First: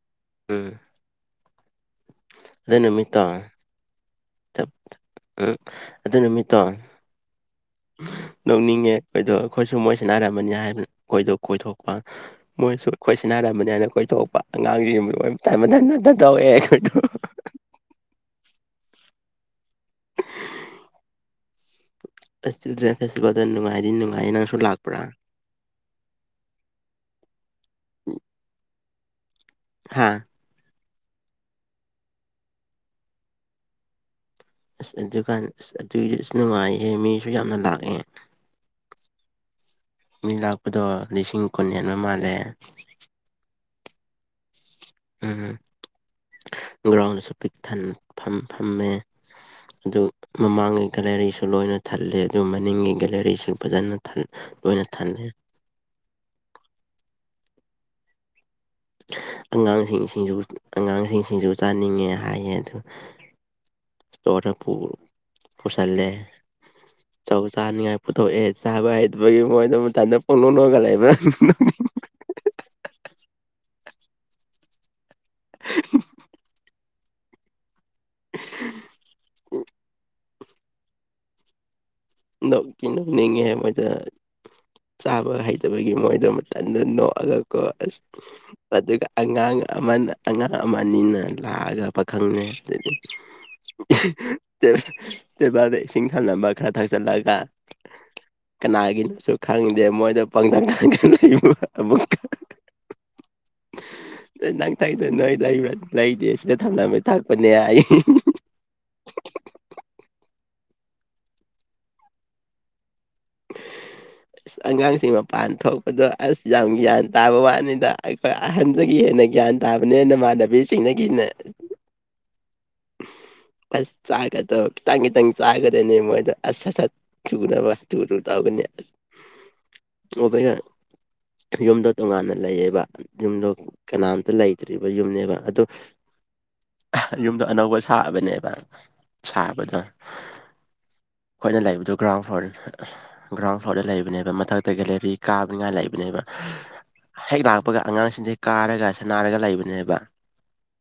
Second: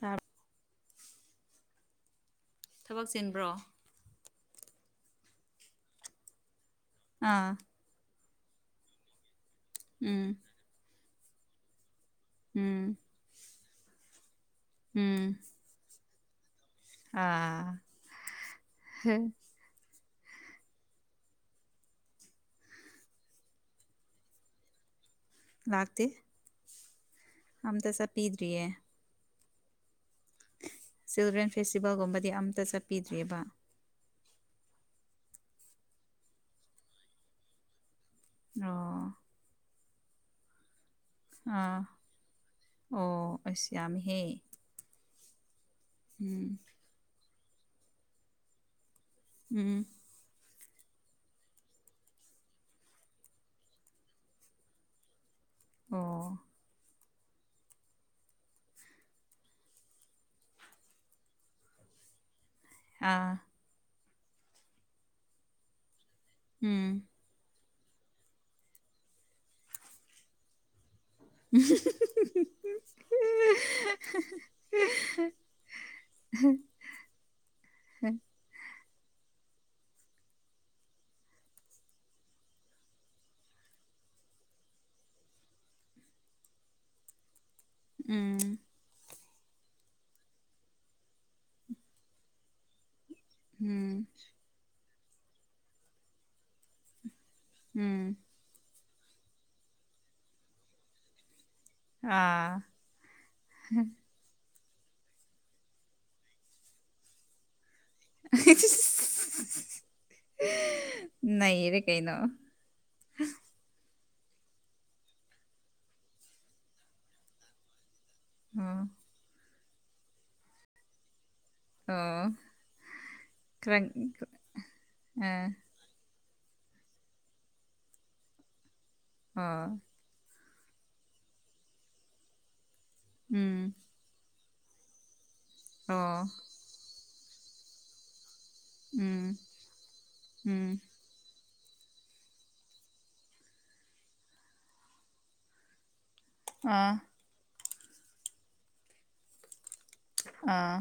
ꯇꯥ ꯎꯝ ꯑꯗꯨꯦ ꯅꯨꯃꯤꯠꯇꯥ ꯆꯤꯟꯕ꯭ꯔꯣ ꯎꯝ ꯑꯗꯨ ꯅꯨꯃꯤꯠꯇꯣ ꯑꯥ ꯂꯧꯅꯤꯡꯉꯦ ꯑꯩꯈꯣꯏꯗꯣ ꯑꯩꯈꯣꯏꯁꯨ ꯃꯣꯏ ꯎꯝ ꯁꯥꯟꯅꯔꯝꯃꯅꯤ ꯍꯥꯏꯕ ꯑꯩꯈꯣꯏꯗꯣ ꯀꯣꯏꯊꯣꯛꯄ ꯃꯣꯏꯁꯨ ꯎꯝ ꯑꯩꯈꯣꯏ ꯁꯤꯅꯔꯃꯅꯤ ꯍꯥꯏꯅ ꯀꯣꯏꯊꯣꯛꯄ ꯑꯉꯥꯡꯁꯤꯡ ꯎꯝ ꯇ ꯇꯧꯋꯦ ꯈꯗꯣ ꯑꯥ ꯍ [inaudible] ꯑꯁ ꯆꯤꯜꯗ꯭ꯔꯦꯟ ꯐꯦꯁꯇꯤꯚꯦꯜꯗ ꯅꯨꯡꯉꯥꯏꯗꯤ ꯅꯨꯡꯉꯥꯏꯌꯦ ꯅꯪꯁꯨ ꯂꯥꯛꯄ꯭ꯔꯥ ꯂꯥꯛꯇ ꯑꯝ ꯇ ꯁ ꯄꯗ꯭ꯔꯤꯌꯦꯦ ꯍꯥꯥ ꯆꯤꯜꯗ꯭ꯔꯦꯟ ꯐꯦꯁꯇꯤꯚꯦꯜꯒꯨꯝꯕꯗꯤ ꯑꯝꯇ ꯆꯠꯄꯤꯗ꯭ꯔꯤꯑꯕ ꯑꯁ ꯑꯗꯨꯀꯥꯟ ꯑꯁ ꯑꯗꯨꯏꯗꯤ ꯑꯁ ꯅꯨꯡꯉꯥꯏꯍꯦ ꯃꯤꯁꯨ ꯌꯥꯝꯅ ꯂꯥꯛꯑꯦ ꯑꯣ ꯃꯤ ꯂꯥꯛꯄꯗꯣ ꯂꯤꯁꯤꯡ ꯀꯨꯟ ꯑꯥ ꯍꯦꯟꯕ ꯃꯥꯜꯂꯦ ꯑꯣ ꯑꯁꯤꯁꯃꯤꯍꯦ ꯎꯝ ꯎꯝ ꯒ꯭ꯔꯥꯎꯟꯗꯁꯨ ꯄꯤꯛ ꯊꯟ ꯐ ꯐꯝꯃꯦ ꯎꯝ ꯑꯗꯨ ꯃꯃꯥꯡꯒꯤ ꯒꯦꯂꯔꯤꯁꯨ ꯂꯣꯏꯅ ꯊꯜꯂꯦ ꯑꯗꯨ ꯃꯅꯤꯡꯒꯤ ꯒꯦꯂꯔꯤꯁꯨ ꯐꯖꯅ ꯇꯣꯏꯅ ꯊꯥꯟꯗꯦ ꯑꯣ ꯑꯉꯥꯡꯁꯤꯡꯁꯤꯁꯨ ꯑꯉꯥꯡꯁꯤꯡꯁꯤꯁꯨ ꯆꯥꯅꯤꯡꯉꯦ ꯍꯥꯏꯌꯦ ꯑꯗꯨ ꯑꯥ ꯁꯇꯣꯔ ꯄ ꯄꯁꯂꯦ ꯎꯝ ꯆꯧ ꯆꯥꯅꯤꯡꯉꯥꯏ ꯄꯨꯊꯣꯛꯑꯦ ꯆꯥꯕ ꯍꯩꯕꯒꯤ ꯃꯣꯏꯗ ꯃꯇꯝꯥꯏꯗ ꯄꯣꯛꯣꯛꯅꯒ ꯂꯩꯕ [inaudible] ꯎ ꯅ ꯀ ꯅꯅꯤꯡꯦ ꯃꯖ ꯆꯥꯕ ꯍꯩꯇꯕꯒꯤ ꯃꯣꯏꯗꯣ ꯃꯇꯝꯗ ꯅꯣꯛꯑꯒꯀꯣ ꯑꯁ ꯎꯝ ꯑꯗꯨꯒ ꯑꯉꯥꯡ ꯑꯃꯅ ꯑꯉꯥꯡ ꯑꯃꯅꯤꯅ ꯂꯥꯛꯑꯒ ꯄꯥꯈꯪꯅ ꯑꯗꯨꯗꯤ ꯎꯝ ꯕꯥ ꯁꯤꯁꯤꯡꯊꯜ ꯂꯝꯕ ꯈꯔ ꯊꯥ ꯆꯠꯂꯒ ꯎꯝ ꯀꯅꯥꯒꯤꯅꯣꯁꯨ ꯈꯪꯗꯦ ꯃꯣꯏꯗ ꯄꯪꯊꯪ ꯈꯪꯈꯟ ꯂꯩꯕ ꯑꯗꯨꯕꯨ ꯑꯥ ꯅꯪꯊꯛꯗ ꯅꯣꯏ ꯂꯩꯕ ꯂꯩꯇꯦ ꯁꯤꯗ ꯊꯝꯂꯝꯅꯕ ꯊꯥꯛꯄꯅꯦ ꯑꯩ ꯅꯔꯦ ꯀꯩꯩꯅꯣ ꯑꯁ ꯑꯉꯥꯡꯁꯤꯡ ꯃꯄꯥꯟ ꯊꯣꯛꯄꯗꯣ ꯑꯁ ꯌꯥꯝ ꯒ꯭ꯌꯥꯟ ꯇꯥꯕ ꯋꯥꯅꯤꯗ ꯑꯩꯈꯣꯏ ꯑꯣ ꯑꯍꯟꯗꯒꯤ ꯍꯦꯟꯅ ꯒ꯭ꯌꯥꯟ ꯇꯥꯕꯅꯤ ꯏꯃꯥꯟꯅꯕꯤꯁꯤꯡꯅꯗꯒꯤ ꯍꯦꯟꯅ ꯑꯣ ꯈꯔ ꯁ ꯆꯥꯒꯗꯧꯈꯤ ꯇꯥꯡꯪꯒꯤ ꯇꯪ ꯑꯥ ꯆꯥꯒ ꯅꯦ ꯃꯣꯏꯗ ꯑꯁ ꯑ ꯁꯠ ꯆꯨꯒꯨꯅꯕꯨꯨ ꯇꯧꯒꯅꯤ ꯑꯁ ꯍꯥꯥ ꯑꯣꯕꯒ ꯌꯨꯝꯗꯣ ꯇꯣꯉꯥꯟꯅ ꯂꯩꯌꯦꯕ ꯌꯨꯝꯗꯣ ꯎꯝ ꯀꯅꯥꯝꯇ ꯂꯩꯇ꯭ꯔꯤꯕ ꯌꯨꯝꯅꯦꯕ ꯑꯗꯣ ꯑꯣ ꯌꯨꯝꯗꯣ ꯑꯅꯧꯕ ꯁꯥꯕꯅꯦꯕ ꯎꯝ ꯁꯥꯕꯗ ꯎꯝ ꯑꯩꯈꯣꯏꯅ ꯂꯩꯕꯗꯣ ꯒ꯭ꯔꯥꯎꯟ ꯐ꯭ꯂꯣꯔ ꯒ꯭ꯔꯥꯎꯟ ꯐ꯭ꯂꯣꯔꯗ ꯂꯩꯕꯅꯦꯕ ꯃꯊꯛꯇ ꯒꯦꯂꯦꯔꯤ ꯀꯥꯕꯅꯤꯉꯥꯏ ꯂꯩꯕꯅꯦꯕ ꯑꯥ ꯍꯦꯛ ꯂꯥꯛꯄꯒ ꯑꯉꯥꯡꯁꯤꯡꯁꯦ ꯀꯥꯔꯒ ꯁꯅꯥꯔꯒ ꯂꯩꯕꯅꯦꯕ ꯑꯥ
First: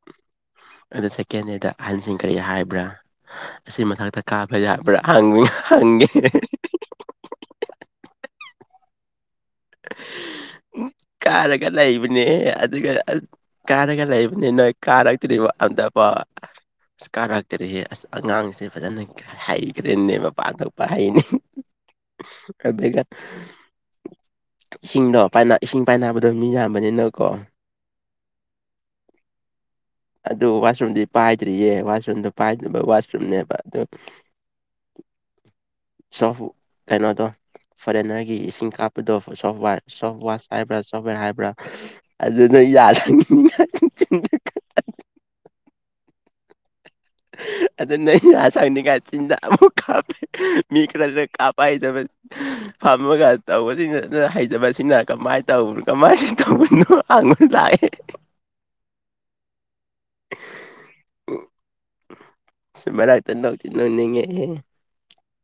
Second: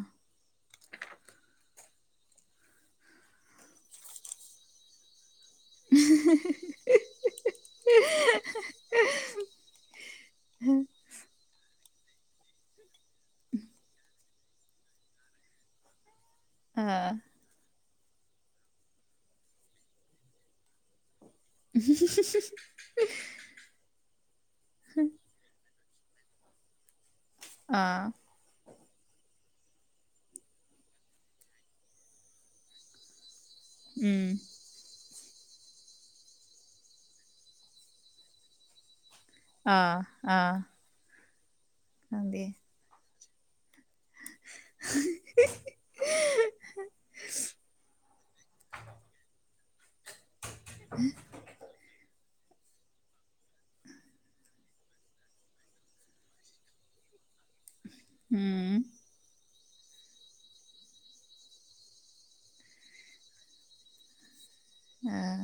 ꯑꯗ ꯁꯦꯀꯦꯟ ꯍꯦꯗ ꯑꯍꯟꯁꯤꯡ ꯀꯔꯤ ꯍꯥꯏꯕ꯭ꯔꯥ ꯑꯁꯤ ꯃꯊꯛꯇ ꯀꯥꯕ ꯌꯥꯕ꯭ꯔꯥ ꯍꯪ ꯍꯪꯒꯦ [unintelligible] ꯀꯥꯔꯒ ꯂꯩꯕꯅꯦ ꯑꯗꯨꯒ ꯀꯥꯔꯒ ꯂꯩꯕ ꯅꯣꯏ ꯀꯥꯔꯛꯇ꯭ꯔꯤꯕ ꯑꯝꯇ ꯑꯥ ꯀꯥꯔ ꯀꯔꯤ ꯑꯁ ꯑꯉꯥꯡꯁꯦ ꯐꯖꯅ ꯍꯩꯈ꯭ꯔꯦꯅꯦꯕ ꯄꯥꯡꯊꯛꯄ ꯍꯩꯅꯦ ꯑꯗꯨꯒ ꯏꯁꯤꯡꯗꯣ ꯏꯁꯤꯡ ꯄꯥꯏꯅꯕꯗꯣ ꯃꯤ ꯌꯥꯝꯕꯅꯤꯅꯀꯣ ꯑꯥ ꯑꯗꯨ ꯋꯥꯁꯔꯨꯝꯗꯤ ꯄꯥꯏꯗ꯭ꯔꯤꯌꯦ ꯋꯥꯁꯔꯨꯝꯗꯣ ꯄꯥꯏꯗꯕ ꯋꯥꯁꯔꯨꯝꯅꯦꯕ ꯑꯣ ꯎꯝ ꯁꯣ ꯀꯩꯅꯣꯗꯣ ꯐꯣꯔꯦꯟꯅꯔꯒꯤ ꯏꯁꯤꯡ ꯀꯥꯞ ꯑꯥ ꯁꯣꯐ ꯋꯥꯁ ꯑꯥ ꯍꯥꯏꯕ꯭ꯔꯥ ꯁꯣꯐꯋꯦꯔ ꯍꯥꯏꯕ꯭ꯔꯥ ꯈꯪꯗꯦ ꯑꯗꯨꯅ ꯌꯥ [unintelligible] [inaudible] ꯑꯗ ꯅ ꯑ ꯁꯪꯅꯤ ꯀꯥꯏꯆꯤꯟꯖꯃ ꯀꯥꯄꯦ ꯃꯤ ꯈꯔ꯭ꯁꯦ ꯀꯥꯄꯥ ꯍꯥꯏꯗ [inaudible] ꯐꯝꯃꯒ ꯇꯧꯕꯁꯤꯡꯅ ꯍꯩꯖꯕꯁꯤꯅ ꯀꯃꯥꯏꯅ ꯇꯧꯕꯅꯣ ꯀꯃꯥꯏ ꯇꯧꯕꯅꯣ [unintelligible] ꯎꯝ ꯁꯤꯃꯔ ꯅꯣꯛꯇꯤ ꯅꯣꯛꯅꯤꯡꯉꯦꯍꯦ ꯫ ꯑꯥ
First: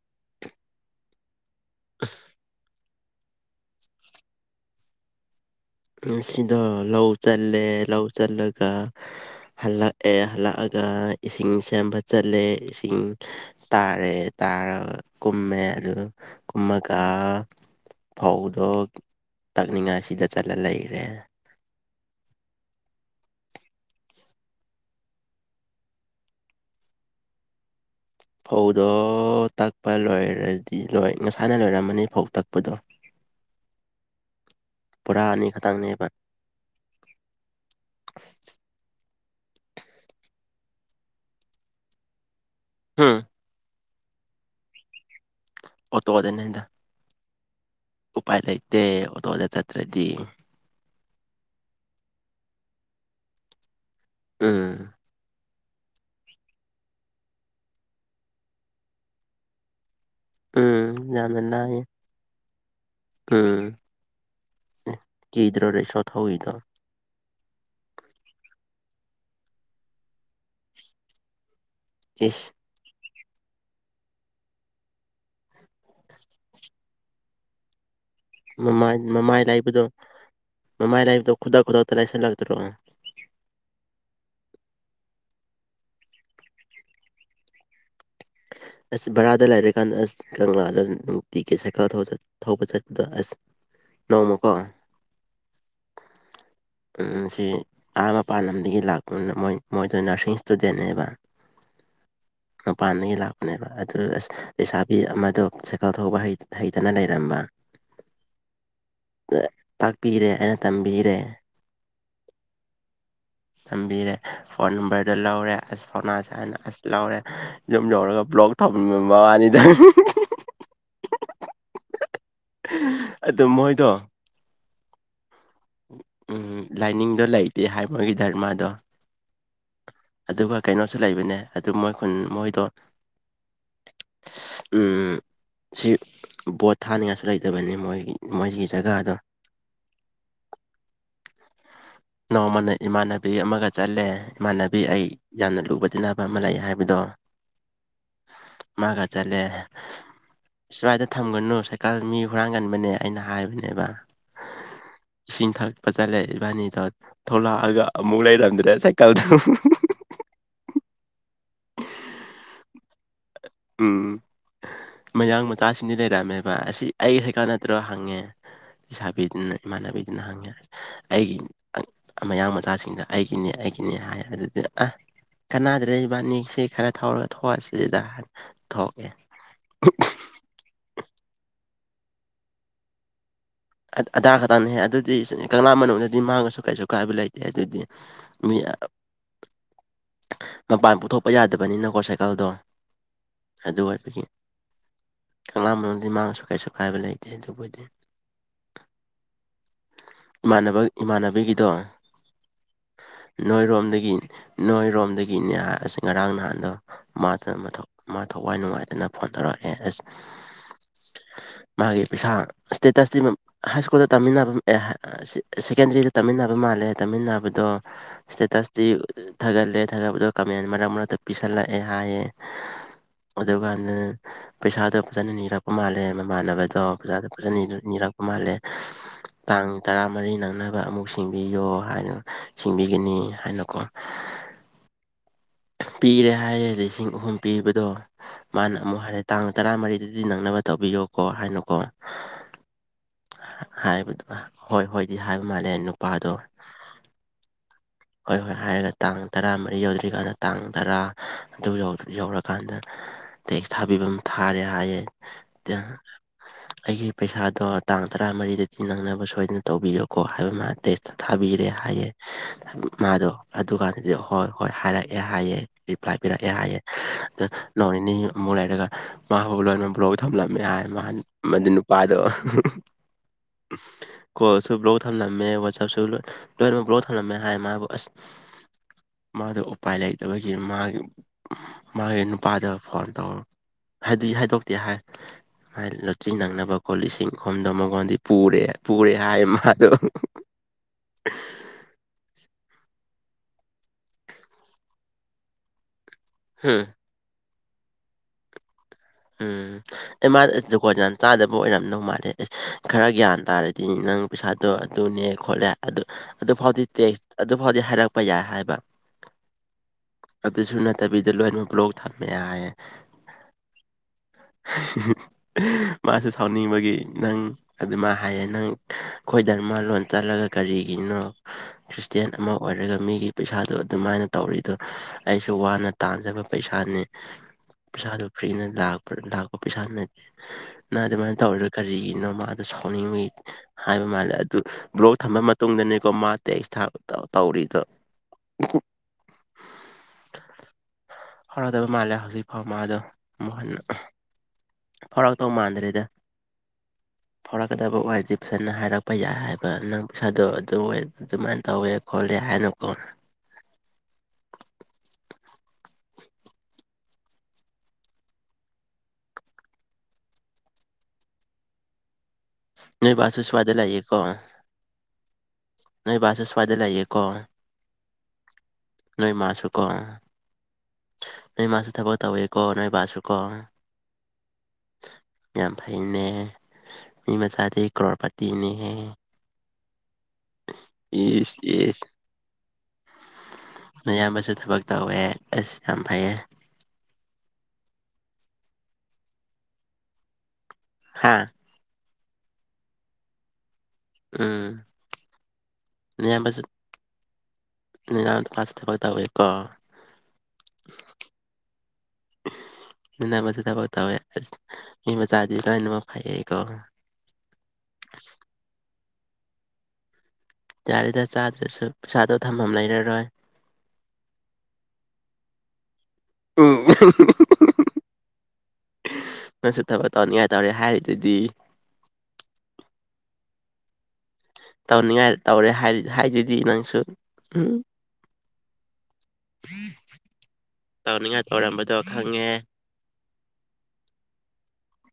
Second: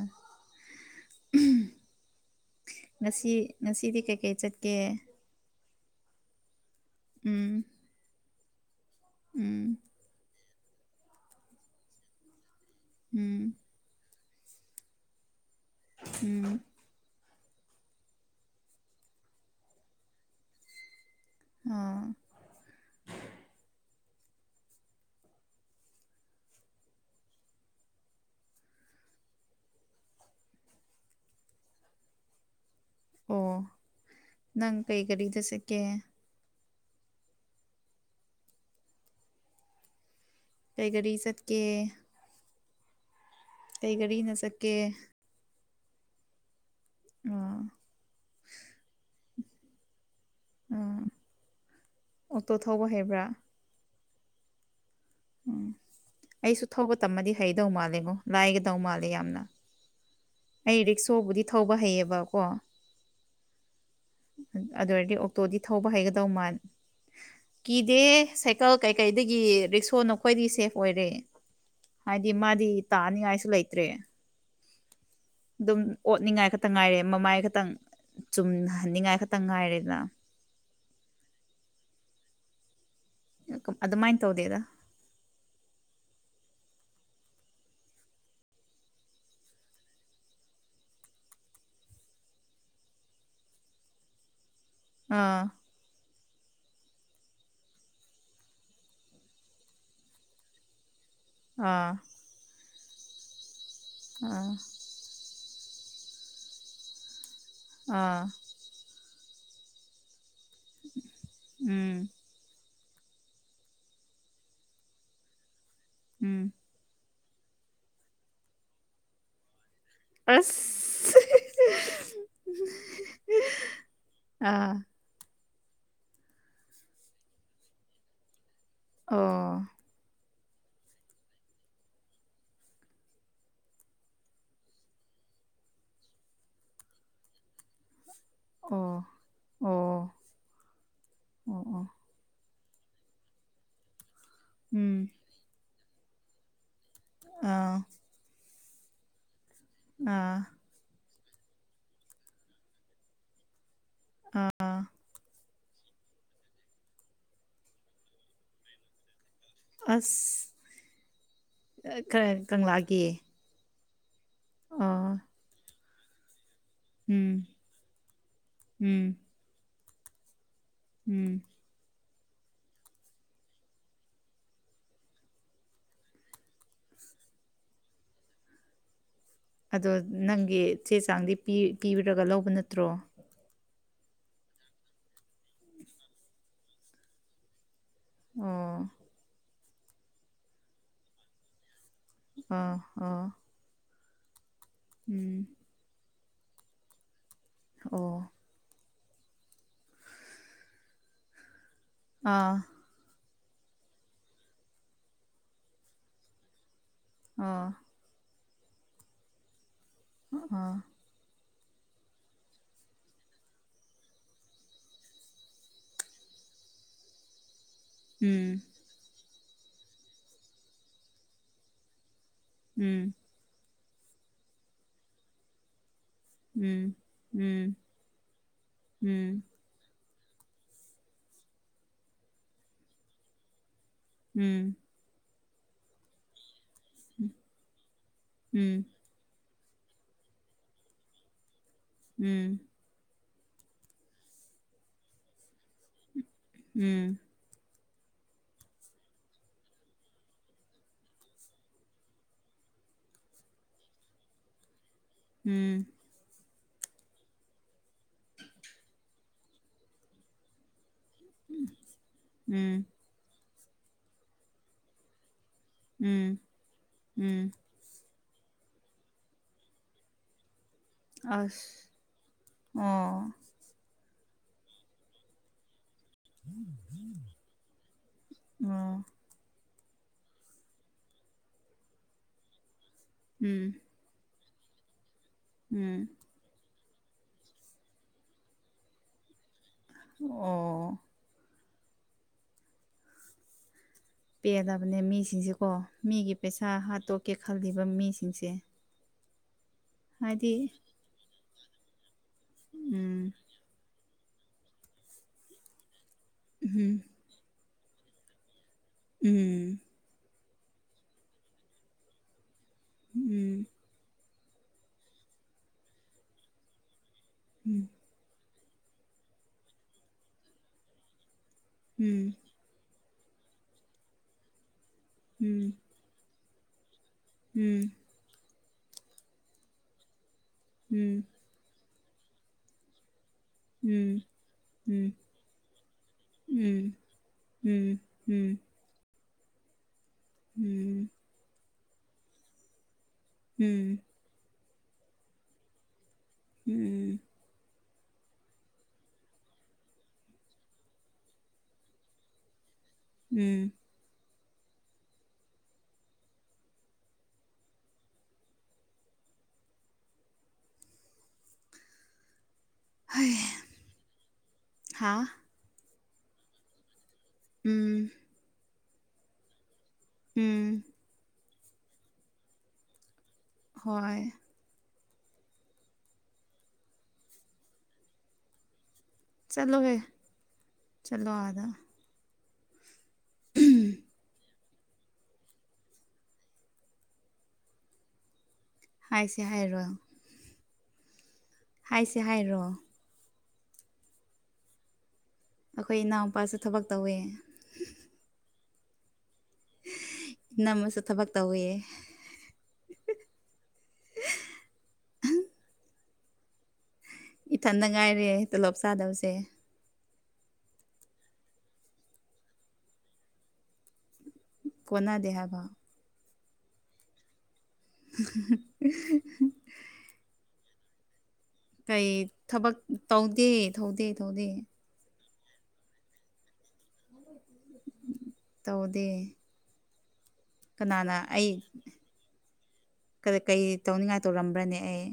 [unintelligible] ꯉꯁꯤ ꯉꯁꯤꯗꯤ ꯀꯩꯀꯩ ꯆꯠꯀꯦ ꯁꯤꯗꯣ ꯂꯧ ꯆꯜꯂꯦ ꯎꯝ ꯂꯧ ꯆꯜꯂꯒ ꯎꯝ ꯍꯜꯂꯛꯑꯦ ꯍꯜꯂꯛꯑꯒ ꯏꯁꯤꯡ ꯁꯦꯝꯕ ꯆꯠꯂꯦ ꯏꯁꯤꯡ ꯎꯝ ꯇꯥꯔꯦ ꯇꯥꯔꯒ ꯀꯨꯝꯃꯦ ꯑꯗꯨ ꯎꯝ ꯀꯨꯝꯃꯒ ꯆ ꯐꯧꯗꯣ ꯇꯛꯅꯤꯡꯉꯥꯏ ꯁꯤꯗ ꯆꯠꯂ ꯂꯩꯈꯔꯦ ꯑꯥ ꯐꯧꯗꯣ ꯇꯛꯄ ꯂꯣꯏꯔꯗꯤ ꯂꯣꯏ ꯉꯁꯥꯅ ꯂꯣꯏꯔꯝꯃꯅꯤ ꯐꯧ ꯇꯛꯄ ꯗꯣ ꯑꯣ ꯅꯪ ꯀꯩ ꯄꯨꯔꯥ ꯒꯥꯔꯤꯗ ꯑꯅꯤ ꯆꯠꯀꯦ ꯈꯛꯇꯪꯅꯦꯕ ꯀꯩ ꯘꯔꯤ ꯆꯠꯀꯦ ꯎꯝ ꯀꯩ ꯘꯥꯔꯤꯅ ꯆꯠꯀꯦ ꯑꯣꯇꯣ ꯑꯗꯅꯤꯗ ꯑꯥ ꯎꯐꯥꯏ ꯂꯩꯇꯦ ꯅꯠꯇ꯭ꯔꯗꯤ ꯑꯥ ꯑꯣꯇꯣ ꯊꯧꯕ ꯍꯩꯕ꯭ꯔꯥ ꯎꯝ ꯎꯝ ꯑꯩꯁꯨ ꯊꯧꯕ ꯇꯝꯃꯗꯤ ꯍꯩꯗꯧ ꯃꯥꯜꯂꯦꯉꯣ ꯂꯥꯏꯒꯗꯧ ꯃꯥꯜꯂꯦ ꯌꯥꯝꯅ ꯑꯩ ꯎꯝ ꯌꯥꯝꯅ ꯔꯤꯛꯁꯣꯕꯨꯗꯤ ꯊꯧꯕ ꯂꯥꯏꯌꯦ ꯍꯩꯌꯦꯕꯀꯣ ꯎꯝ ꯑꯗꯨ ꯑꯣꯏꯔꯗꯤ ꯑꯣꯛꯇꯣꯗꯤ ꯀꯤꯗ꯭ꯔꯣ ꯊꯧꯕ ꯔꯤꯛꯁꯣ ꯍꯩꯒꯗꯧ ꯊꯧꯔꯤꯗꯣ ꯃꯥꯜ ꯀꯤꯗꯦ ꯁꯥꯏꯀꯜ ꯀꯩꯀꯩꯗꯒꯤ ꯔꯤꯛꯁꯣ ꯅꯈ꯭ꯋꯥꯗꯤ ꯁꯦꯐ ꯑꯣꯏꯔꯦ ꯍꯥꯏꯗꯤ ꯏꯁ ꯃꯥꯗꯤ ꯇꯥꯅꯤꯉꯥꯏꯁꯨ ꯂꯩꯇ꯭ꯔꯦ ꯑꯗꯨꯝ ꯑꯣꯠꯅꯤꯡꯉꯥꯏ ꯈꯛꯇ ꯉꯥꯏꯔꯦ ꯃꯃꯥꯏ ꯈꯛꯇꯪ ꯃꯃꯥꯏ ꯆꯨꯝꯍꯟꯅꯤꯡꯉꯥꯏ ꯃꯃꯥꯏ ꯈꯛꯇꯪ ꯂꯥꯏꯕꯗꯣ ꯉꯥꯏꯔꯦꯗꯅ ꯃꯃꯥꯏ ꯂꯥꯏꯕꯇꯣ ꯈꯨꯗꯛ ꯈꯨꯗꯛꯇ ꯂꯥꯏꯁꯤꯜꯂꯛꯇ꯭ꯔꯣ ꯑꯗꯨꯃꯥꯏꯅ ꯇꯧꯗꯦꯗ ꯑꯁ ꯕꯔꯥꯗ ꯂꯩꯥꯏꯔꯀꯥꯟꯗ ꯑꯁ ꯀꯪꯂꯥꯗ ꯅꯨꯡꯇꯤꯒꯤ ꯁꯥꯏꯀꯜ ꯊꯧꯕ ꯆꯠꯄꯗ ꯑꯁ ꯅꯣꯡꯃꯀꯣ ꯑꯥ ꯎꯝ ꯁꯤ ꯑꯍꯥ ꯃꯄꯥꯟ ꯂꯝꯗꯒꯤ ꯂꯥꯛꯄ ꯃꯣꯏ ꯃꯣꯏꯗꯣ ꯅꯔꯁꯤꯡ ꯏꯁꯇꯨꯗꯦꯟꯅꯦꯕ ꯑꯥ ꯃꯄꯥꯟꯗꯒꯤ ꯂꯥꯛꯄꯅꯦꯕ ꯑꯗꯨ ꯑꯁ ꯑꯥ ꯄꯩꯁꯥ ꯃꯤ ꯑꯃꯗꯣ ꯁꯥꯏꯀꯜ ꯊꯧꯕ ꯍꯩ ꯍꯩꯇꯅ ꯂꯩꯔꯝꯕ ꯑꯝ ꯇꯥꯛꯄꯤꯔꯦ ꯑꯩꯅꯥ ꯇꯝꯕꯤꯔꯦ ꯎꯝ ꯊꯝꯕꯤꯔꯦ ꯐꯣꯟ ꯅꯝꯕꯔꯗꯣ ꯂꯧꯔꯦ ꯑꯁ ꯐꯥꯎꯅꯥꯁꯦ ꯎꯝ ꯍꯥꯏꯅ ꯑꯁ ꯂꯧꯔꯦ ꯌꯨꯝ ꯌꯧꯔꯒ ꯕ꯭ꯂꯣꯛ ꯊꯝꯂꯝꯕ ꯋꯥꯅꯦꯗ ꯑꯁ ꯑꯗꯨ ꯃꯣꯏꯗꯣ ꯑꯥ ꯎꯝ ꯂꯥꯏꯅꯤꯡꯗꯣ ꯂꯩꯇꯦ ꯍꯥꯏꯕꯒꯤ ꯃꯣꯏꯒꯤ ꯙꯔꯃꯗꯣ ꯑꯣ ꯑꯗꯨꯒ ꯀꯩꯅꯣꯁꯨ ꯂꯩꯕꯅꯦ ꯑꯗꯨ ꯃꯣꯏ ꯈꯨꯟ ꯃꯣꯏꯗꯣ ꯑꯝ ꯁꯤ ꯕꯣꯠ ꯊꯥꯅꯤꯡꯉꯥꯏꯁꯨ ꯂꯩꯇꯕꯅꯤ ꯃꯣꯏꯒꯤ ꯃꯣꯏꯒꯤ ꯑꯣ ꯖꯒꯥꯗꯣ ꯑꯣ ꯑꯣ ꯑꯣ ꯅꯣꯡꯃꯅ ꯏꯃꯥꯟꯅꯕꯤ ꯑꯃꯒ ꯆꯠꯂꯦ ꯏꯃꯥꯟꯅꯕꯤ ꯎꯝ ꯑꯩ ꯌꯥꯝꯅ ꯂꯨꯕ ꯇꯤꯅꯕ ꯑꯃ ꯂꯩ ꯍꯥꯏꯕ ꯕꯗꯣ ꯑꯥ ꯃꯥꯒ ꯆꯠꯂꯦ ꯑꯥ ꯁꯋꯥꯏꯗ ꯊꯝꯒꯅꯨ ꯁꯥꯏꯀꯜ ꯃꯤ ꯍꯨꯔꯥꯟꯒꯟꯕꯅꯦ ꯑꯩꯅ ꯍꯥꯏꯕꯅꯦꯕ ꯑꯥ ꯑꯥ ꯏꯁꯤꯡ ꯊꯛꯄ ꯆꯠꯂꯦ ꯏꯕꯥꯅꯤꯗꯣ ꯊꯣꯛꯂꯛꯑꯒ ꯑꯃꯨꯛ ꯂꯩꯔꯝꯗ꯭ꯔꯦ ꯁꯥꯏꯀꯜꯗꯣꯛ ꯑꯁ ꯑ ꯀꯔꯥ ꯀꯪꯂꯥꯒꯤ ꯎꯝ ꯑꯣ ꯃꯌꯥꯡ ꯃꯆꯥꯁꯤꯡꯗꯤ ꯂꯩꯔꯝꯃꯦꯕ ꯑꯁꯤ ꯑꯩ ꯁꯥꯏꯀꯜ ꯎꯝ ꯅꯠꯇ꯭ꯔꯣ ꯍꯪꯉꯦ ꯂꯩ ꯎꯝ ꯁꯥꯕꯤꯗꯨꯅ ꯏꯃꯥꯟꯅꯕꯤꯗꯨꯅ ꯍꯪꯉꯦ ꯑꯩꯒꯤ ꯎꯝ ꯃꯌꯥꯡ ꯃꯆꯥꯁꯤꯡꯗ ꯑꯩꯒꯤꯅꯦ ꯑꯩꯒꯤꯅꯦ ꯍꯥꯏ ꯑꯗꯨꯗꯤ ꯑ ꯀꯅꯥꯗ꯭ꯔꯦ ꯏꯕꯥꯟꯅꯤꯁꯤ ꯈꯔ ꯊꯧꯔꯒ ꯊꯣꯛꯑꯁꯤꯗ ꯊꯣꯛꯑꯦ ꯑꯗꯣ ꯅꯪꯒꯤ ꯆꯦ ꯆꯥꯡꯗꯤ ꯄꯤ ꯄꯤꯕꯤꯔꯒ ꯂꯧꯕ ꯅꯠꯇ꯭ꯔꯣ ꯑꯙꯥ ꯈꯛꯇꯪꯅ ꯍꯦ ꯑꯗꯨꯗꯤ ꯀꯪꯂꯥ ꯃꯅꯨꯡꯗꯗꯤ ꯃꯥꯡꯉꯁꯨ ꯀꯩꯁꯨ ꯀꯥꯏꯕ ꯂꯩꯇꯦ ꯑꯗꯨꯗꯤ ꯃꯥ ꯑ ꯑꯣ ꯃꯄꯥꯟ ꯄꯨꯊꯣꯛꯄ ꯌꯥꯗꯕꯅꯤꯅꯀꯣ ꯁꯥꯏ ꯑꯥ ꯑꯥ ꯑꯗꯨ ꯑꯣꯏꯕꯒꯤ ꯎꯝ [unintelligible] ꯀꯩꯁꯨ ꯀꯥꯏꯕ ꯂꯩꯇꯦ ꯑꯗꯨꯕꯨꯗꯤ ꯑꯣ ꯏꯃꯥꯟꯅꯕ ꯏꯃꯥꯟꯅꯕꯒꯤꯗꯣ ꯑꯥ ꯅꯣꯏꯔꯣꯝꯗꯒꯤ ꯅꯣꯏꯔꯣꯝꯗꯒꯤꯅꯦ ꯑꯁ ꯉꯔꯥꯡ ꯅꯍꯥꯟꯗꯣ ꯃꯥ ꯑꯥ ꯃꯥ ꯊꯋꯥꯏ ꯅꯨꯡꯉꯥꯏꯇꯅ ꯐꯣꯟ ꯇꯧꯔꯛꯑꯦ ꯑꯁ ꯑꯥ ꯃꯥꯒꯤ ꯄꯩꯁꯥ ꯏꯁꯇꯦꯇꯁꯇꯤ ꯍꯥꯏ ꯁ꯭ꯀꯨꯜꯗ ꯇꯝꯃꯤꯟꯅꯕ ꯑꯦ ꯁꯦꯀꯦꯟꯗꯔꯤꯗ ꯇꯝꯃꯤꯟꯅꯕ ꯃꯥꯜꯂꯦ ꯇꯝꯃꯤꯟꯅꯕꯗꯣ ꯎꯝ ꯏꯁꯇꯦꯇꯁꯇꯤ ꯊꯥꯒꯠꯂꯦ ꯊꯥꯒꯠꯄꯗ ꯀꯃꯦꯟ ꯃꯔꯛ ꯃꯔꯛꯇ ꯄꯤꯁꯜꯂꯛꯑꯦ ꯍꯥꯏꯌꯦ ꯎꯝ ꯑꯗꯨꯀꯥꯟꯗ ꯄꯩꯁꯥꯗꯣ ꯐꯖꯅ ꯅꯤꯔꯛꯄ ꯃꯥꯜꯂꯦ ꯃꯃꯥꯟꯅꯕꯗꯣ ꯎꯝ ꯄꯩꯖꯥꯗ ꯆꯅꯥꯗꯣ ꯎꯝ ꯅꯤꯔꯛꯄ ꯃꯥꯜꯂꯦ ꯎꯝ ꯇꯥꯡ ꯇꯔꯥꯃꯔꯤ ꯅꯪꯅꯕ ꯑꯃꯨꯛ ꯁꯤꯡꯕꯤꯌꯣ ꯍꯥꯏꯅ ꯁꯤꯡꯕꯤꯒꯅꯤ ꯍꯥꯏꯅꯀꯣ ꯎꯝ ꯄꯤꯔꯦ ꯍꯥꯏꯌꯦ ꯂꯤꯁꯤꯡ ꯑꯍꯨꯝ ꯄꯤꯕꯗꯣ ꯃꯥꯅ ꯎꯝ ꯑꯃꯨꯛ ꯍꯥꯏꯔꯛ ꯇꯥꯡ ꯇꯔꯥꯃꯔꯤꯗꯗꯤ ꯅꯪꯅꯕ ꯇꯧꯕꯤꯌꯣꯀꯣ ꯍꯥꯏꯅꯀꯣ ꯎꯝ ꯍꯥꯏꯕꯗꯨ ꯍꯣꯏ ꯍꯣꯏꯗꯤ ꯍꯥꯏꯕ ꯃꯥꯜꯂꯦ ꯅꯨꯄꯥꯗꯣ ꯎꯝ ꯍꯣꯏ ꯍꯣꯏ ꯍꯥꯏꯔꯒ ꯇꯥꯡ ꯇꯔꯥ ꯃꯔꯤ ꯌꯧꯗ꯭ꯔꯤꯀꯥꯟꯗ ꯇꯥꯡ ꯇꯔꯥ ꯑꯗꯨ ꯌꯧꯔꯀꯥꯟꯗ ꯇꯦꯛꯁ ꯊꯥꯕꯤꯕ ꯑꯃ ꯊꯥꯔꯦ ꯍꯥꯏꯌꯦꯦ ꯎꯝ ꯑꯩꯒꯤ ꯄꯩꯁꯥꯗꯣ ꯇꯥꯡ ꯇꯔꯥꯃꯔꯤꯗꯗꯤ ꯅꯪꯅꯕ ꯁꯣꯏꯗꯅ ꯇꯧꯕꯤꯌꯣꯀꯣ ꯍꯥꯏꯕ ꯃꯥ ꯇꯦꯁꯇ ꯊꯥꯕꯤꯔꯦ ꯍꯥꯏꯌꯦꯦ ꯎꯝ ꯃꯥꯗꯣ ꯑꯗꯨꯀꯥꯟꯗꯗꯤ ꯍꯣꯏ ꯍꯣꯏ ꯍꯥꯏꯔꯛꯑꯦ ꯍꯥꯏꯑꯦ ꯔꯤꯄ꯭ꯂꯥꯏ ꯎꯝ ꯄꯤꯔꯛꯑꯦ ꯍꯥꯏꯑꯦ ꯑꯗ ꯎꯝ unintelligible ꯃꯗꯨ ꯑꯁ ꯅꯨꯄꯥꯗꯣ ꯑꯣ ꯀꯣꯜꯁꯨ ꯕ꯭ꯂꯣꯛ ꯊꯝꯂꯝꯃꯦ ꯋꯥꯆꯞꯁꯨ ꯂꯣꯏꯅ ꯂꯣꯏꯅꯃꯛ ꯕ꯭ꯂꯣꯛ ꯊꯝꯂꯝꯃꯦ ꯍꯥꯏ ꯃꯥꯕꯨ ꯑꯁ ꯎꯝ ꯃꯥꯗꯣ ꯎꯄꯥꯏ ꯂꯩꯇꯕꯒꯤ ꯃꯥꯒꯤ ꯃꯥꯒꯤ ꯅꯨꯄꯥꯗ ꯐꯣꯟ ꯇꯧ ꯎꯝ ꯍꯥꯏ ꯍꯥꯏꯗꯣꯛꯇꯦ ꯍꯥꯏ ꯎꯝ ꯊꯤ ꯅꯪꯅꯕ ꯈꯣꯠ ꯂꯤꯁꯤꯡ ꯈꯣꯝꯗꯣ ꯃꯉꯣꯟꯗꯤ ꯄꯨꯔꯦ ꯄꯨꯔꯦ ꯍꯥꯏ ꯃꯥꯗꯣ ꯑꯣ ꯄꯦꯗꯕꯅꯦ ꯃꯤꯁꯤꯡꯁꯦꯀꯣ ꯃꯤꯒꯤ ꯄꯩꯁꯥ ꯎꯝ ꯍꯥꯠꯇꯣꯛꯀꯦ ꯈꯜꯂꯤꯕ ꯃꯤꯁꯤꯡꯁꯦ ꯎꯝ ꯑꯩ ꯍꯥꯏꯗꯤ ꯃꯥꯁ ꯗꯨꯀꯥꯟ ꯌꯥꯝ ꯆꯥꯗꯕ ꯑꯣꯏꯔꯝꯗꯧ ꯃꯥꯜꯂꯦ ꯑꯩꯁ ꯈꯔ ꯎꯝ ꯒ꯭ꯌꯥꯟ ꯇꯥꯔꯗꯤ ꯅꯪ ꯄꯩꯁꯥꯗꯣ ꯑꯗꯨꯅꯦ ꯈꯣꯠꯂꯦ ꯑꯗꯨ ꯑꯗꯨꯐꯥꯎꯗꯤ ꯎꯝ ꯇꯦꯛꯁ ꯑꯗꯨꯐꯥꯎꯗꯤ ꯍꯥꯏꯔꯛꯄ ꯌꯥꯏ ꯍꯥꯏꯕ ꯎꯝ ꯑꯗꯨꯁꯨ ꯅꯠꯇꯕꯤꯗ ꯂꯣꯏꯅꯃꯛ ꯕ꯭ꯂꯣꯛ ꯊꯝꯃꯦ ꯍꯥꯏꯌꯦꯦ ꯎꯝ ꯃꯥꯁꯨꯦ ꯁꯥꯎꯅꯤꯡꯕꯒꯤ ꯅꯪ ꯍꯥꯏꯗꯤ ꯃꯥ ꯍꯥꯏꯌꯦ ꯅꯪ ꯑꯩꯈꯣꯏ ꯙꯔꯃ ꯂꯣꯟ ꯆꯠꯂꯒ ꯀꯔꯤꯒꯤꯅꯣ ꯈ꯭ꯔꯤꯁꯇꯌꯥꯟ ꯑꯃ ꯑꯣꯏꯔꯒ ꯃꯤꯒꯤ ꯄꯩꯁꯥꯗꯣ ꯑꯗꯨꯃꯥꯏꯅ ꯇꯧꯔꯤꯗꯣ ꯑꯩꯁꯨ ꯋꯥꯅ ꯇꯥꯖꯕ ꯄꯩꯁꯥꯅꯤ ꯎꯝ ꯄꯩꯁꯥꯗꯨꯣ ꯐ꯭ꯔꯤꯅ ꯂꯥꯛꯄ ꯄꯩꯁꯥꯗꯨ ꯅꯠꯇꯦ ꯑꯗꯨꯃꯥꯏꯅ ꯇꯧꯔ ꯀꯔꯤꯒꯤꯅꯣ ꯃꯥꯗ ꯁꯥꯎꯅꯤꯡꯉꯤ ꯍꯥꯏꯕ ꯃꯥꯜꯂꯦ ꯑꯗꯨ ꯕ꯭ꯂꯣꯛ ꯊꯝꯕ ꯃꯇꯨꯡꯗꯅꯤꯀꯣ ꯃꯥ ꯇꯦꯛꯁ ꯊ ꯇꯧꯔꯤꯗꯣ ꯎꯝ ꯎꯝ ꯍꯔꯗꯕ ꯃꯥꯜꯂꯦ ꯍꯧꯖꯤꯛ ꯐꯥꯎ ꯃꯥꯗꯣ ꯃꯨꯟꯅ ꯎꯝ ꯐꯧꯔꯥꯛ ꯇꯧ ꯃꯥꯟꯗ꯭ꯔꯦꯗ ꯎꯝ ꯐꯥꯎꯔꯛꯀꯗꯕ ꯑꯣꯏꯔꯗꯤ ꯐꯖꯅ ꯍꯥꯏꯔꯛꯄ ꯌꯥꯏ ꯍꯥꯏꯕ ꯅꯪ ꯄꯩꯁꯥꯗꯣ ꯑꯗꯨꯋ ꯑꯗꯨꯃꯥꯏꯅ ꯇꯧꯋꯦ ꯈꯣꯠꯂꯦ ꯍꯥꯏꯅꯨꯀꯣ ꯎꯝ ꯅꯣꯏ ꯕꯥꯁꯨ ꯁ꯭ꯋꯥꯗ ꯂꯏꯀꯣ ꯍꯥ ꯅꯣꯏ ꯕꯥꯁꯨ ꯁ꯭ꯋꯥꯗ ꯂꯏꯀꯣ ꯀꯣ ꯎꯝ ꯅꯣꯏ ꯃꯥꯁꯨ ꯀꯣ ꯎꯝ ꯅꯣꯏ ꯃꯥꯁꯨ ꯊꯕꯛ ꯇꯧꯋꯤꯀꯣ ꯅꯣꯏꯕꯥꯁꯨꯀꯣ ꯍꯣꯏ ꯌꯥꯝ ꯐꯩꯅꯦꯍ ꯃꯤ ꯃꯆꯥꯗꯤ ꯀ꯭ꯔꯣꯔꯄꯥꯇꯤꯅꯦꯍ ꯆꯂꯣꯍꯦ ꯌꯦ ꯑꯦ ꯑꯌꯥꯝꯕꯁꯨ ꯊꯕꯛ ꯇꯧꯋꯦ ꯑꯁ ꯌꯥꯝ ꯐꯩꯌꯦ ꯍꯥꯏꯁꯦ ꯍꯥꯏꯔꯣ ꯍꯥꯥ ꯍꯥꯏꯁꯦ ꯍꯥꯏꯔꯣ ꯎꯝ ꯑꯩꯈꯣꯏ ꯏꯅꯥꯎꯄꯥꯁꯨ ꯊꯕꯛ ꯇꯧꯋꯦ ꯅꯅꯥꯎ ꯅꯨꯄꯥꯁꯨ ꯊꯕꯛ ꯇꯧꯋꯦꯀꯣ ꯏꯅꯝꯃꯁꯨ ꯊꯕꯛ ꯇꯧꯋꯦ ꯅꯅꯝꯃꯁꯨ ꯊꯕꯛ ꯇꯧꯋꯦ ꯑꯁ ꯃꯤ ꯃꯆꯥꯗꯤ ꯂꯣꯏꯅꯃꯛ ꯐꯩꯌꯦꯀꯣ ꯏꯊꯟꯗ ꯉꯥꯏꯔꯦ ꯇꯣꯂꯣꯞ ꯆꯥꯗꯕꯁꯦ ꯌꯥꯔꯦꯗ ꯆꯥꯗ꯭ꯔꯁꯨ ꯄꯩꯁꯥꯗꯣ ꯊꯝꯐꯝ ꯂꯩꯔꯔꯣꯏ ꯀꯣꯅꯥꯗꯦ ꯍꯥꯕ ꯎꯝ ꯍꯥꯍꯥꯍꯥ ꯍꯥ ꯅꯪꯁꯨ ꯊꯕꯛ ꯇꯧꯅꯤꯡꯉꯥꯏ ꯇꯧꯔꯦ ꯍꯥꯏꯔꯤꯗꯨꯗꯤ ꯀꯩ ꯊꯕꯛ ꯇꯧꯗꯦ ꯇꯧꯗꯦ ꯇꯧꯗꯦ ꯇꯧꯅꯤꯡꯉꯥꯏ ꯇꯧꯔꯦ ꯍꯥꯏꯗꯨꯗꯤ ꯅꯪꯁꯨ ꯎꯝ ꯇꯧꯗꯦ ꯀꯅꯥꯅ ꯇꯧꯅꯤꯡꯉꯥꯏ ꯇꯧꯔꯝꯕꯗꯣ ꯈꯪꯉꯦ ꯀ ꯀꯩ ꯇꯧꯅꯤꯡꯉꯥꯏ ꯇꯧꯔꯝꯕ꯭ꯔꯅꯦ ꯑꯩ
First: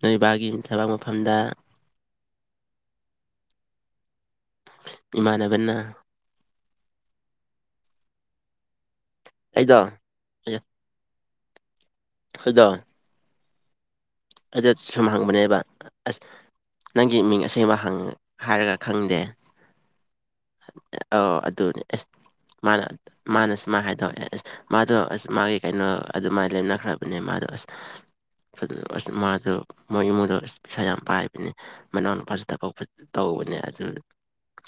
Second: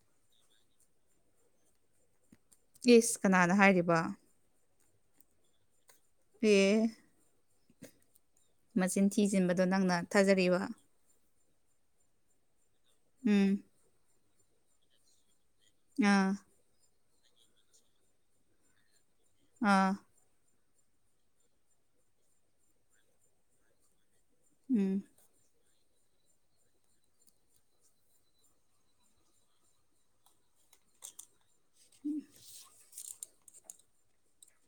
ꯅꯣꯏꯕꯥꯒꯤ ꯊꯕꯛ ꯃꯐꯝꯗ ꯏꯁ ꯀꯅꯥꯅ ꯍꯥꯏꯔꯤꯕ ꯏꯃꯥꯅꯕꯅ ꯄꯦ ꯃꯆꯤꯟ ꯊꯤꯖꯤꯟꯕꯗꯣ ꯑꯩꯗꯣ ꯅꯪꯅ ꯊꯥꯖꯔꯤꯕ [unintelligible] ꯎꯝ ꯑꯗꯨ ꯁꯨꯝ ꯍꯪꯕꯅꯦꯕ ꯑꯁ ꯑꯥ ꯅꯪꯒꯤ ꯃꯤꯡ ꯑꯁꯦꯡꯕ ꯍꯪ ꯍꯥꯏꯔꯒ ꯈꯪꯗꯦ ꯑꯥ ꯑꯧ ꯑꯗꯨꯅꯦ ꯑꯦꯁ ꯃꯥꯅ ꯃꯥꯅ ꯁꯨꯃꯥꯢ ꯍꯥꯏꯗꯣꯛꯑꯦ ꯑꯁ ꯃꯥꯗꯣ ꯎꯝ ꯑꯁ ꯃꯥꯒꯤ ꯀꯩꯅꯣ ꯑꯗꯨꯃꯥꯏꯅ ꯂꯩꯅꯈ꯭ꯔꯕꯅꯦ ꯃꯥꯗꯣ ꯑꯁ ꯑꯁ ꯃꯥꯗꯣ ꯃꯣꯏ ꯏꯃꯨꯡꯗꯣ ꯑꯁ ꯄꯩꯁꯥ ꯌꯥꯝ ꯄꯥꯏꯕꯅꯦ ꯃꯅꯥꯎꯅꯨꯄꯥꯁꯨ ꯊꯕꯛꯄ ꯇꯧꯕꯅꯦ ꯑꯗꯨ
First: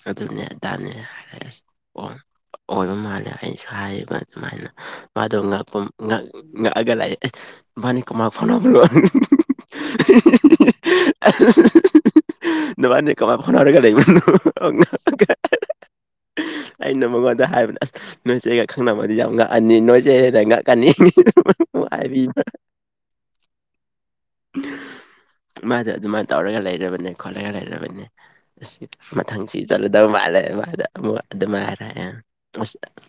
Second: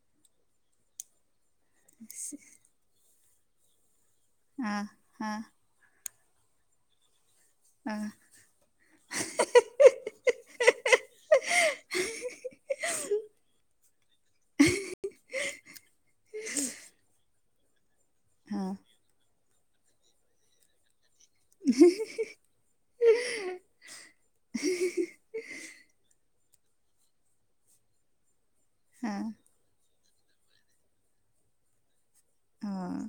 ꯑꯗꯨꯅꯦ ꯑꯗꯥꯅꯦ ꯍꯥꯏꯔꯛꯑꯦ ꯑꯁ ꯑꯣ [unintelligible] ꯑꯣꯏꯕ ꯃꯥꯜꯂꯦ ꯑꯩꯁꯨ ꯍꯥꯏꯌꯦꯕ ꯑꯗꯨꯃꯥꯏꯅ ꯑꯥ ꯑꯥ ꯃꯗꯣ ꯉꯥꯛꯄ ꯉꯛ ꯉꯛꯑꯒ ꯂꯩꯌꯦ ꯑꯦ ꯅꯕꯅꯤ ꯑꯥ ꯀꯃꯥꯢ ꯐꯥꯎꯅꯕ꯭ꯔꯣ [unintelligible] ꯅꯕꯅꯤ ꯀꯃꯥꯏ ꯐꯥꯎꯅꯔꯒ ꯂꯩꯕꯅꯣ ꯍꯪꯉꯛꯑꯒ ꯑꯩꯅ ꯃꯉꯣꯟꯗ ꯍꯥꯏꯕꯅꯦ ꯑꯁ ꯅꯣꯏꯆꯦꯒ ꯑꯥ ꯈꯪꯅꯕꯗꯤ ꯌꯥꯝ ꯉꯛꯑꯅꯤ ꯅꯣꯏꯆꯦ ꯍꯦꯟꯅ ꯉꯛꯀꯅꯤ ꯏꯍꯤ ꯍꯤꯍꯤ ꯍꯥꯏꯕꯤꯕ ꯃꯥꯗꯣ ꯑꯗꯨꯃꯥꯏꯅ ꯇꯧꯔꯒ ꯂꯩꯔꯕꯅꯦ ꯈꯣꯠꯂꯒ ꯂꯩꯔꯕꯅꯦ ꯑꯁ ꯑꯥ ꯃꯊꯪꯁꯤ ꯆꯠꯂꯗꯧꯕ ꯃꯥꯜꯂꯦ ꯃꯥꯏꯗ ꯑꯃꯨꯛ ꯑꯗꯨꯃꯥꯏ ꯍꯥꯢꯔꯛꯑꯦ ꯑꯁ ꯑꯥ